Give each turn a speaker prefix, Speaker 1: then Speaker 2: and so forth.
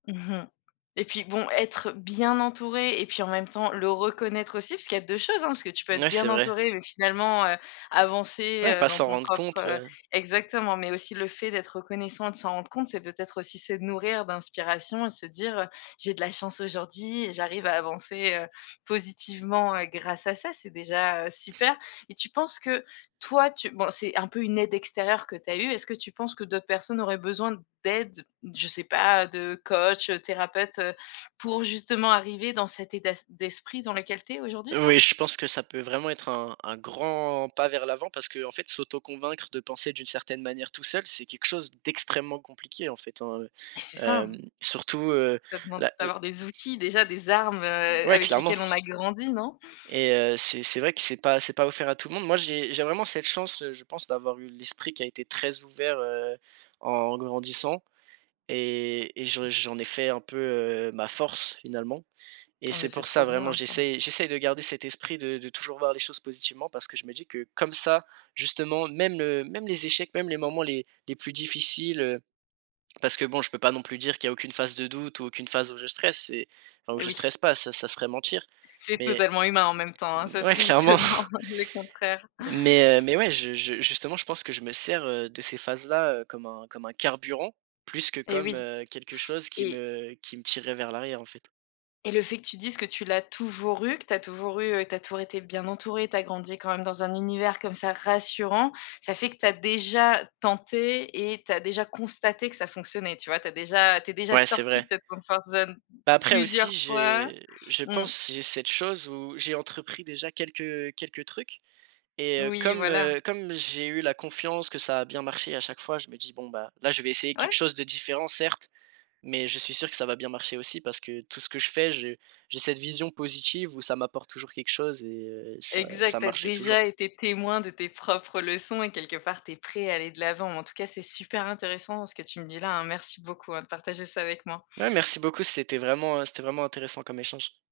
Speaker 1: Mmh mh. Et puis bon être, heu, bien entouré et puis en même temps le reconnaître aussi, parce qu'il y a 2 choses, hein, parce que tu peux être
Speaker 2: Ouais,
Speaker 1: bien
Speaker 2: c'est vrai.
Speaker 1: entouré mais finalement, heu, avancer,
Speaker 2: Ouais,
Speaker 1: heu,
Speaker 2: pas
Speaker 1: dans
Speaker 2: s'en
Speaker 1: ton
Speaker 2: rendre
Speaker 1: propre,
Speaker 2: compte,
Speaker 1: heu
Speaker 2: ouais.
Speaker 1: exactement mais aussi le fait d'être reconnaissant et de s'en rendre compte c'est peut-être aussi se nourrir d'inspiration et se dire: «Heu, j'ai de la chance aujourd'hui et j'arrive à avancer, heu, positivement, heu, grâce à ça», c'est déjà, heu, super. Et tu penses que toi tu bon c'est un peu une aide extérieure que tu as eue, est-ce que tu penses que d'autres personnes auraient besoin d'aide, je sais pas, de coach, heu, thérapeute, heu, pour justement arriver dans cet état s d'esprit dans lequel tu es aujourd'hui, toi?
Speaker 2: Oui, je pense que ça peut vraiment être un un grand pas vers l'avant parce qu'en fait s'auto-convaincre de penser d'une certaine manière tout seul, c'est quelque chose d'extrêmement compliqué, en fait, hein,
Speaker 1: Mais c'est ça,
Speaker 2: hem.
Speaker 1: hein.
Speaker 2: Surtout, heu,
Speaker 1: Ça demande
Speaker 2: la, le
Speaker 1: d'avoir des outils, déjà, des armes, heu,
Speaker 2: Ouais,
Speaker 1: avec
Speaker 2: clairement.
Speaker 1: lesquelles on a grandi, non?
Speaker 2: Et heu, c'est c'est vrai que c'est pas c'est pas offert à tout le monde. Moi j'ai j'ai vraiment cette chance, heu, je pense d'avoir eu l'esprit qui a été très ouvert, heu, en grandissant et et j'en j'en ai fait un peu, heu, ma force, finalement. Et
Speaker 1: Ah mais
Speaker 2: c'est
Speaker 1: c'est
Speaker 2: pour ça,
Speaker 1: trop
Speaker 2: vraiment
Speaker 1: bien, ça.
Speaker 2: j'essaye j'essaye de garder cet esprit de de toujours voir les choses positivement parce que je me dis que comme ça justement, même, heu, même les échecs, même les moments les les plus difficiles, heu parce que bon je peux pas non plus dire qu'il n'y a aucune phase de doute ou aucune phase où je stresse, c'est enfin où
Speaker 1: Eh
Speaker 2: je
Speaker 1: oui.
Speaker 2: stresse pas, ça, ça serait mentir.
Speaker 1: C'est
Speaker 2: Mais
Speaker 1: totalement humain en même temps, hein, ça
Speaker 2: mouais,
Speaker 1: serait
Speaker 2: clairement.
Speaker 1: étonnant, le contraire.
Speaker 2: Mais heu, mais, ouais, je je justement je pense que je me sers, heu, de ces phases-là, heu, comme un comme un carburant plus que
Speaker 1: Eh
Speaker 2: comme,
Speaker 1: oui.
Speaker 2: heu, quelque chose qui
Speaker 1: Et
Speaker 2: me qui me tirerait vers l'arrière, en fait.
Speaker 1: et le fait que tu dises que tu l'as toujours eu, que tu as toujours eu que tu as toujours été bien entouré, tu as grandi quand même dans un univers comme ça rassurant, ça fait que tu as déjà tenté et tu as déjà constaté que ça fonctionnait, tu vois? Tu as déjà tu es déjà
Speaker 2: Ouais, c'est
Speaker 1: sorti
Speaker 2: vrai.
Speaker 1: de cette comfort zone
Speaker 2: Bah, après aussi
Speaker 1: plusieurs fois.
Speaker 2: j'ai je
Speaker 1: Mmh.
Speaker 2: pense, j'ai cette chose où j'ai entrepris déjà quelques, heu, quelques trucs et heu,
Speaker 1: Oui,
Speaker 2: comme,
Speaker 1: voilà.
Speaker 2: heu, comme j'ai eu la confiance que ça a bien marché à chaque fois, je me dis: «Bon bah, là je vais essayer quelque
Speaker 1: Ouais.
Speaker 2: chose de différent certes, mais je suis sûr que ça va bien marcher aussi parce que tout ce que je fais, j'ai j'ai cette vision positive où ça m'apporte toujours quelque chose et heu, ça
Speaker 1: Exact,
Speaker 2: ça
Speaker 1: tu as
Speaker 2: marche toujours.»
Speaker 1: déjà été témoin de tes propres leçons et quelque part tu es prêt à aller de l'avant, en tout cas c'est super intéressant ce que tu me dis là, hein, merci beaucoup, heu, de partager ça avec moi.
Speaker 2: Ouais, merci beaucoup, c'était vraiment heu, c'était vraiment intéressant comme échange.